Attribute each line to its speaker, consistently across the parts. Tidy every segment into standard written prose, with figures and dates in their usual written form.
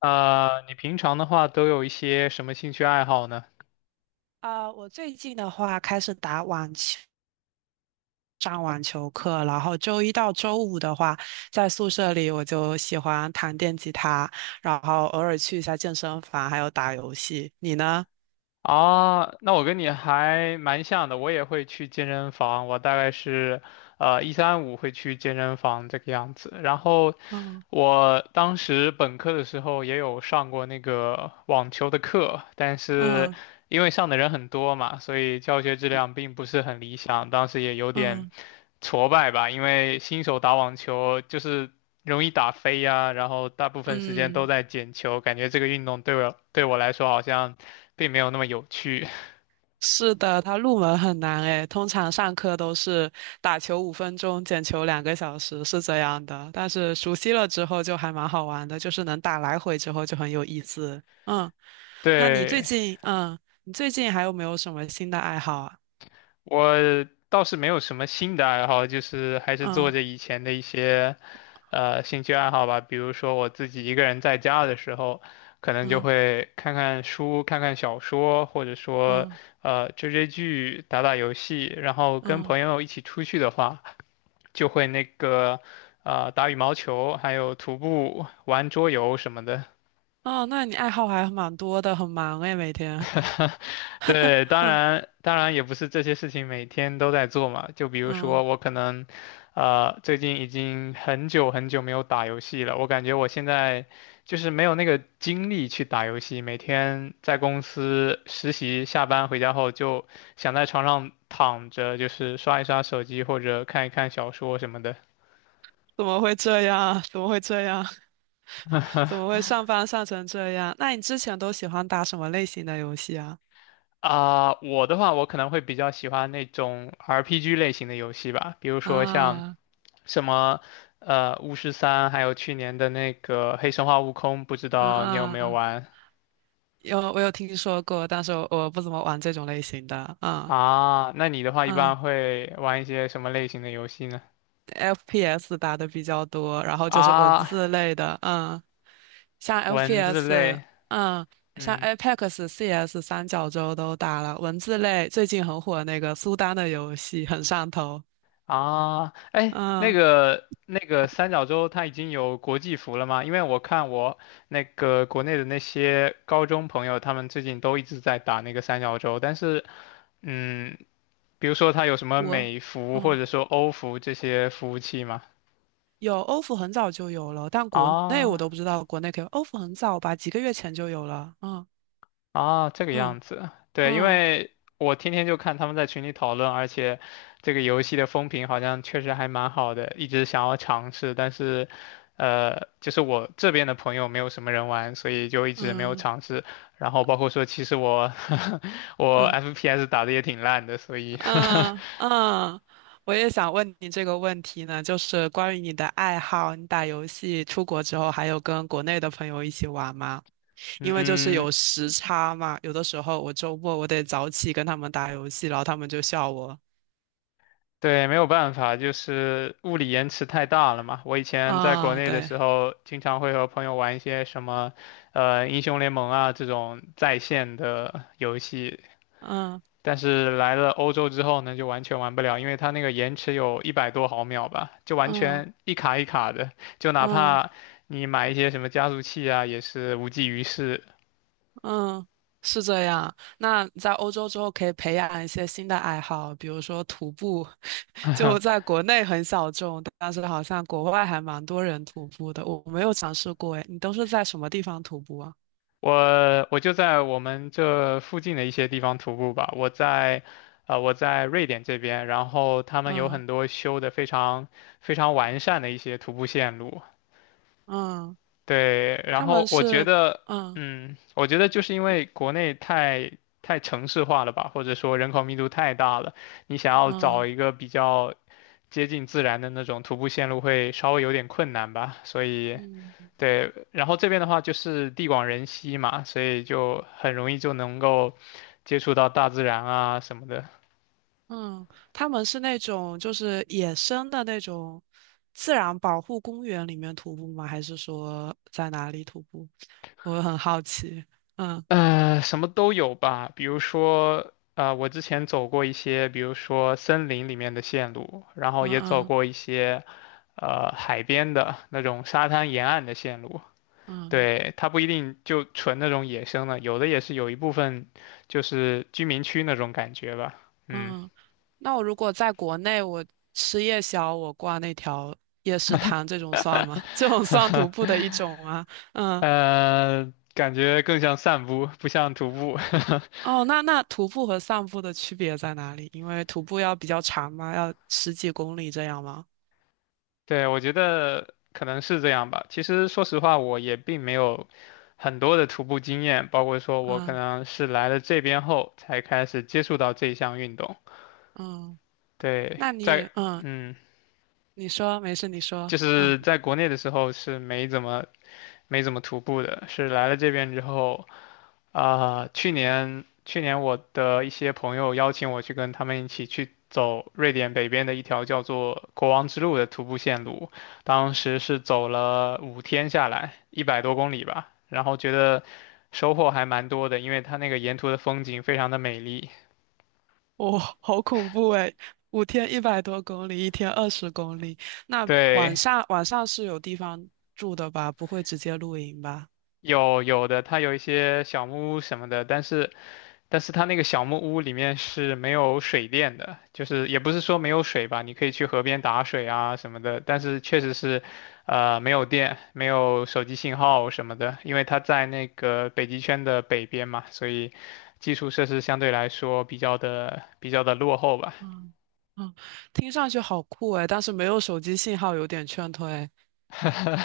Speaker 1: 你平常的话都有一些什么兴趣爱好呢？
Speaker 2: 啊，我最近的话开始打网球，上网球课，然后周一到周五的话，在宿舍里我就喜欢弹电吉他，然后偶尔去一下健身房，还有打游戏。你呢？
Speaker 1: 啊，那我跟你还蛮像的，我也会去健身房，我大概是一三五会去健身房这个样子。然后
Speaker 2: 嗯。
Speaker 1: 我当时本科的时候也有上过那个网球的课，但是
Speaker 2: 嗯。
Speaker 1: 因为上的人很多嘛，所以教学质量并不是很理想，当时也有点
Speaker 2: 嗯。
Speaker 1: 挫败吧，因为新手打网球就是容易打飞呀，然后大部分时间都
Speaker 2: 嗯。
Speaker 1: 在捡球，感觉这个运动对我来说好像并没有那么有趣。
Speaker 2: 是的，它入门很难诶，通常上课都是打球5分钟，捡球2个小时，是这样的。但是熟悉了之后就还蛮好玩的，就是能打来回之后就很有意思。嗯。那你最
Speaker 1: 对，
Speaker 2: 近，嗯，你最近还有没有什么新的爱好啊？
Speaker 1: 我倒是没有什么新的爱好，就是还是做
Speaker 2: 嗯。
Speaker 1: 着以前的一些兴趣爱好吧，比如说我自己一个人在家的时候，可能就
Speaker 2: 嗯。
Speaker 1: 会看看书、看看小说，或者说
Speaker 2: 嗯。
Speaker 1: 追追剧、打打游戏，然后跟
Speaker 2: 嗯。
Speaker 1: 朋
Speaker 2: 嗯。
Speaker 1: 友一起出去的话。就会打羽毛球，还有徒步、玩桌游什么的。
Speaker 2: 哦，那你爱好还蛮多的，很忙诶，每天。
Speaker 1: 对，当
Speaker 2: 嗯。
Speaker 1: 然当然也不是这些事情每天都在做嘛，就比如说
Speaker 2: 嗯，
Speaker 1: 我可能最近已经很久很久没有打游戏了，我感觉我现在就是没有那个精力去打游戏，每天在公司实习，下班回家后就想在床上躺着，就是刷一刷手机或者看一看小说什么的。
Speaker 2: 怎么会这样？怎么会这样？怎么 会上班上成这样？那你之前都喜欢打什么类型的游戏啊？
Speaker 1: 啊、我的话，我可能会比较喜欢那种 RPG 类型的游戏吧，比如说像
Speaker 2: 啊。
Speaker 1: 什么《巫师三》，还有去年的那个《黑神话：悟空》，不知道你有没有
Speaker 2: 啊，
Speaker 1: 玩？
Speaker 2: 有我有听说过，但是我不怎么玩这种类型的。嗯。
Speaker 1: 啊？那你的话一
Speaker 2: 嗯
Speaker 1: 般会玩一些什么类型的游戏呢？
Speaker 2: ，FPS 打的比较多，然后就是文
Speaker 1: 啊，
Speaker 2: 字类的。嗯，像
Speaker 1: 文字
Speaker 2: FPS，
Speaker 1: 类，
Speaker 2: 嗯，像
Speaker 1: 嗯。
Speaker 2: Apex、CS 三角洲都打了。文字类最近很火那个苏丹的游戏很上头。
Speaker 1: 啊，哎，那
Speaker 2: 嗯。
Speaker 1: 个那个三角洲它已经有国际服了吗？因为我看我那个国内的那些高中朋友，他们最近都一直在打那个三角洲，但是，嗯，比如说它有什么
Speaker 2: 国，
Speaker 1: 美服或
Speaker 2: 嗯，
Speaker 1: 者说欧服这些服务器吗？
Speaker 2: 有欧服很早就有了，但国内我
Speaker 1: 啊
Speaker 2: 都不知道国内可以。欧服很早吧，几个月前就有了。嗯。
Speaker 1: 啊，这个
Speaker 2: 嗯。
Speaker 1: 样子，对，因
Speaker 2: 嗯。
Speaker 1: 为我天天就看他们在群里讨论，而且这个游戏的风评好像确实还蛮好的，一直想要尝试，但是，就是我这边的朋友没有什么人玩，所以就一直没有
Speaker 2: 嗯。
Speaker 1: 尝试。然后包括说，其实我 我
Speaker 2: 嗯。
Speaker 1: FPS 打的也挺烂的，所以
Speaker 2: 嗯。 嗯，我也想问你这个问题呢，就是关于你的爱好，你打游戏出国之后还有跟国内的朋友一起玩吗？因为就是
Speaker 1: 嗯，
Speaker 2: 有时差嘛，有的时候我周末我得早起跟他们打游戏，然后他们就笑我。
Speaker 1: 对，没有办法，就是物理延迟太大了嘛。我以前在国
Speaker 2: 啊，
Speaker 1: 内的
Speaker 2: 对，
Speaker 1: 时候，经常会和朋友玩一些什么，英雄联盟啊这种在线的游戏，
Speaker 2: 嗯。
Speaker 1: 但是来了欧洲之后呢，就完全玩不了，因为它那个延迟有一百多毫秒吧，就完
Speaker 2: 嗯。
Speaker 1: 全一卡一卡的，就哪
Speaker 2: 嗯。
Speaker 1: 怕你买一些什么加速器啊，也是无济于事。
Speaker 2: 嗯，是这样。那在欧洲之后可以培养一些新的爱好，比如说徒步，就在国内很小众，但是好像国外还蛮多人徒步的。我没有尝试过，诶，你都是在什么地方徒步啊？
Speaker 1: 我就在我们这附近的一些地方徒步吧。我在，啊，我在瑞典这边，然后他们有
Speaker 2: 嗯。
Speaker 1: 很多修的非常非常完善的一些徒步线路。
Speaker 2: 嗯，
Speaker 1: 对，然
Speaker 2: 他
Speaker 1: 后
Speaker 2: 们
Speaker 1: 我觉
Speaker 2: 是
Speaker 1: 得，
Speaker 2: 嗯。
Speaker 1: 我觉得就是因为国内太城市化了吧，或者说人口密度太大了，你想要找
Speaker 2: 嗯。
Speaker 1: 一个比较接近自然的那种徒步线路会稍微有点困难吧，所以。
Speaker 2: 嗯。
Speaker 1: 对，然后这边的话就是地广人稀嘛，所以就很容易就能够接触到大自然啊什么的，
Speaker 2: 嗯，他们是那种就是野生的那种自然保护公园里面徒步吗？还是说在哪里徒步？我很好奇。嗯。
Speaker 1: 什么都有吧。比如说，我之前走过一些，比如说森林里面的线路，然后
Speaker 2: 嗯。
Speaker 1: 也走
Speaker 2: 嗯。
Speaker 1: 过一些海边的那种沙滩沿岸的线路。
Speaker 2: 嗯。
Speaker 1: 对，它不一定就纯那种野生的，有的也是有一部分就是居民区那种感觉吧。嗯，
Speaker 2: 嗯。那我如果在国内，我吃夜宵，我逛那条夜市摊，这种算吗？这种算徒步的 一种吗？嗯。
Speaker 1: 感觉更像散步，不像徒步。
Speaker 2: 哦，那徒步和散步的区别在哪里？因为徒步要比较长嘛，要十几公里这样吗？
Speaker 1: 对，我觉得可能是这样吧。其实说实话，我也并没有很多的徒步经验，包括说我可
Speaker 2: 嗯。
Speaker 1: 能是来了这边后才开始接触到这项运动。
Speaker 2: 嗯，
Speaker 1: 对，
Speaker 2: 那你嗯。
Speaker 1: 嗯，
Speaker 2: 你说，没事，你说。
Speaker 1: 就
Speaker 2: 嗯，
Speaker 1: 是在国内的时候是没怎么徒步的，是来了这边之后。啊、去年我的一些朋友邀请我去跟他们一起去走瑞典北边的一条叫做国王之路的徒步线路，当时是走了5天下来，100多公里吧，然后觉得收获还蛮多的，因为它那个沿途的风景非常的美丽。
Speaker 2: 好恐怖诶，5天100多公里，一天20公里。那晚
Speaker 1: 对，
Speaker 2: 上晚上是有地方住的吧？不会直接露营吧？
Speaker 1: 有的，它有一些小木屋什么的，但是它那个小木屋里面是没有水电的，就是也不是说没有水吧，你可以去河边打水啊什么的，但是确实是，没有电，没有手机信号什么的，因为它在那个北极圈的北边嘛，所以基础设施相对来说比较的落后吧。
Speaker 2: 嗯。嗯，听上去好酷诶，但是没有手机信号有点劝退。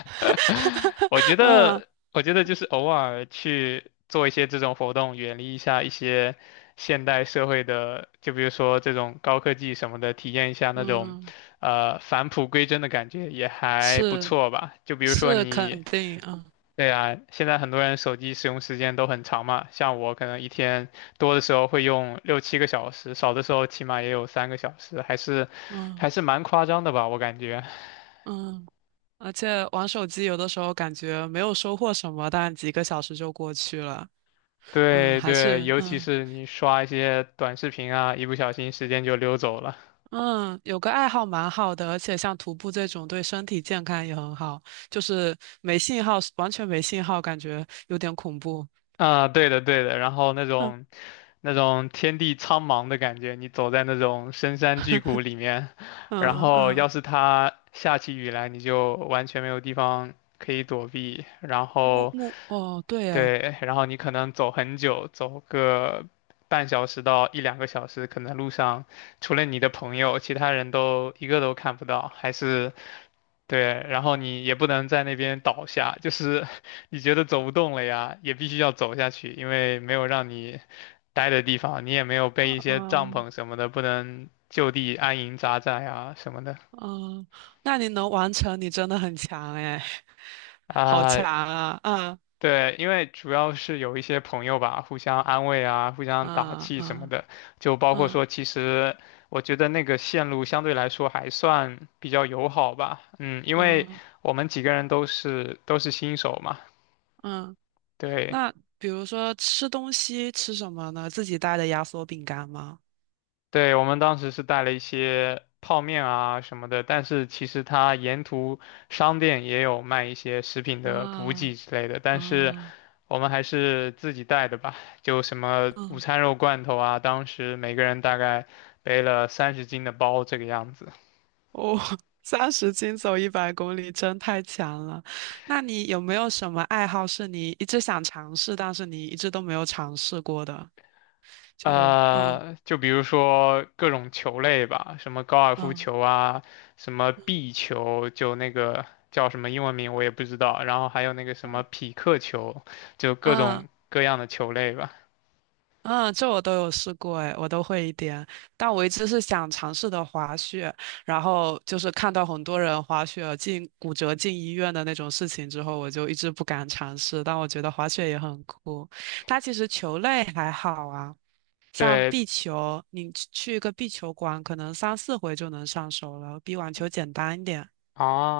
Speaker 1: 我觉
Speaker 2: 嗯。
Speaker 1: 得，我觉得就是偶尔去做一些这种活动，远离一下一些现代社会的，就比如说这种高科技什么的，体验一下那种，
Speaker 2: 嗯，
Speaker 1: 返璞归真的感觉也还不
Speaker 2: 是
Speaker 1: 错吧。就比如说
Speaker 2: 是
Speaker 1: 你，
Speaker 2: 肯定，嗯。
Speaker 1: 对啊，现在很多人手机使用时间都很长嘛，像我可能一天多的时候会用6、7个小时，少的时候起码也有3个小时，还是还
Speaker 2: 嗯。
Speaker 1: 是蛮夸张的吧，我感觉。
Speaker 2: 嗯，而且玩手机有的时候感觉没有收获什么，但几个小时就过去了。嗯，
Speaker 1: 对
Speaker 2: 还
Speaker 1: 对，
Speaker 2: 是
Speaker 1: 尤其
Speaker 2: 嗯。
Speaker 1: 是你刷一些短视频啊，一不小心时间就溜走了。
Speaker 2: 嗯，有个爱好蛮好的，而且像徒步这种对身体健康也很好，就是没信号，完全没信号，感觉有点恐怖。
Speaker 1: 啊，对的对的，然后那
Speaker 2: 嗯
Speaker 1: 种那种天地苍茫的感觉，你走在那种深山巨谷 里面，然
Speaker 2: 嗯。
Speaker 1: 后
Speaker 2: 嗯，
Speaker 1: 要是它下起雨来，你就完全没有地方可以躲避，然
Speaker 2: 木
Speaker 1: 后
Speaker 2: 木哦，对诶，
Speaker 1: 对，然后你可能走很久，走个半小时到一两个小时，可能路上除了你的朋友，其他人都一个都看不到，还是对，然后你也不能在那边倒下，就是 你觉得走不动了呀，也必须要走下去，因为没有让你待的地方，你也没有备一些帐
Speaker 2: 嗯。
Speaker 1: 篷什么的，不能就地安营扎寨啊什么的
Speaker 2: 嗯，那你能完成，你真的很强诶，好强
Speaker 1: 啊。
Speaker 2: 啊！嗯。
Speaker 1: 对，因为主要是有一些朋友吧，互相安慰啊，互相打
Speaker 2: 嗯。
Speaker 1: 气什么
Speaker 2: 嗯。
Speaker 1: 的，就包括
Speaker 2: 嗯。
Speaker 1: 说，其实我觉得那个线路相对来说还算比较友好吧，嗯，因为
Speaker 2: 嗯。
Speaker 1: 我们几个人都是新手嘛，
Speaker 2: 嗯，
Speaker 1: 对。
Speaker 2: 那比如说吃东西吃什么呢？自己带的压缩饼干吗？
Speaker 1: 对，我们当时是带了一些泡面啊什么的，但是其实它沿途商店也有卖一些食品的补给
Speaker 2: 啊。
Speaker 1: 之类的，但是
Speaker 2: 啊。
Speaker 1: 我们还是自己带的吧，就什么午
Speaker 2: 嗯。
Speaker 1: 餐肉罐头啊，当时每个人大概背了30斤的包这个样子。
Speaker 2: 哦，30斤走100公里真太强了。那你有没有什么爱好是你一直想尝试，但是你一直都没有尝试过的？嗯。
Speaker 1: 就比如说各种球类吧，什么高尔夫
Speaker 2: 嗯。
Speaker 1: 球啊，什么壁球，就那个叫什么英文名我也不知道，然后还有那个什么
Speaker 2: 嗯。
Speaker 1: 匹克球，就各种
Speaker 2: 嗯。
Speaker 1: 各样的球类吧。
Speaker 2: 嗯，这我都有试过，哎，我都会一点。但我一直是想尝试的滑雪，然后就是看到很多人滑雪进骨折进医院的那种事情之后，我就一直不敢尝试。但我觉得滑雪也很酷，它其实球类还好啊，像
Speaker 1: 对
Speaker 2: 壁球，你去一个壁球馆，可能三四回就能上手了，比网球简单一点。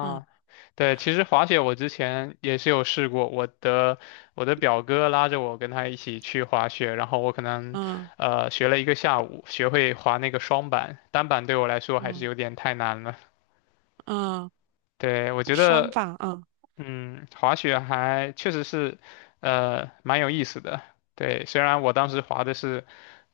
Speaker 2: 嗯。
Speaker 1: 对，其实滑雪我之前也是有试过，我的表哥拉着我跟他一起去滑雪，然后我可能
Speaker 2: 嗯。
Speaker 1: 学了一个下午，学会滑那个双板，单板对我来说还是
Speaker 2: 嗯。
Speaker 1: 有点太难了。
Speaker 2: 嗯，
Speaker 1: 对，我觉
Speaker 2: 双
Speaker 1: 得
Speaker 2: 棒，嗯，
Speaker 1: 滑雪还确实是，蛮有意思的。对，虽然我当时滑的是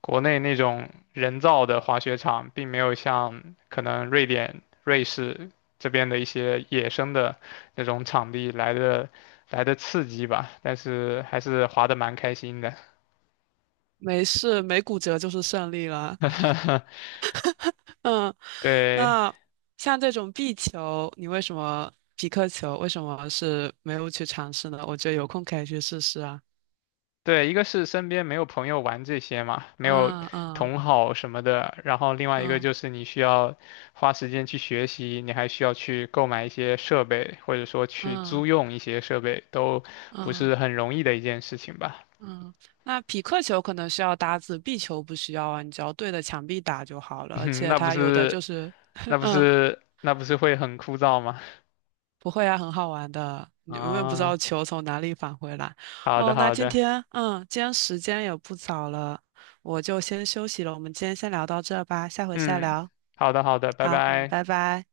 Speaker 1: 国内那种人造的滑雪场，并没有像可能瑞典、瑞士这边的一些野生的那种场地来的刺激吧，但是还是滑得蛮开心的。
Speaker 2: 没事，没骨折就是胜利了。嗯。
Speaker 1: 对，
Speaker 2: 那像这种壁球，你为什么匹克球为什么是没有去尝试呢？我觉得有空可以去试试啊。
Speaker 1: 对，一个是身边没有朋友玩这些嘛，没有
Speaker 2: 嗯。嗯。
Speaker 1: 同好什么的，然后另外一个
Speaker 2: 嗯。
Speaker 1: 就是你需要花时间去学习，你还需要去购买一些设备，或者说去租
Speaker 2: 嗯。
Speaker 1: 用一些设备，都不
Speaker 2: 嗯。
Speaker 1: 是很容易的一件事情吧？
Speaker 2: 嗯。那匹克球可能需要搭子，壁球不需要啊，你只要对着墙壁打就好了。而 且
Speaker 1: 那不
Speaker 2: 它有的就
Speaker 1: 是，
Speaker 2: 是，
Speaker 1: 那 不
Speaker 2: 嗯，
Speaker 1: 是，那不是会很枯燥吗？
Speaker 2: 不会啊，很好玩的。你永远不知道
Speaker 1: 啊，
Speaker 2: 球从哪里返回来。
Speaker 1: 好的，
Speaker 2: 哦，那
Speaker 1: 好
Speaker 2: 今
Speaker 1: 的，
Speaker 2: 天，嗯，今天时间也不早了，我就先休息了。我们今天先聊到这吧，下回再
Speaker 1: 嗯，
Speaker 2: 聊。
Speaker 1: 好的，好的，拜
Speaker 2: 好，嗯，
Speaker 1: 拜。
Speaker 2: 拜拜。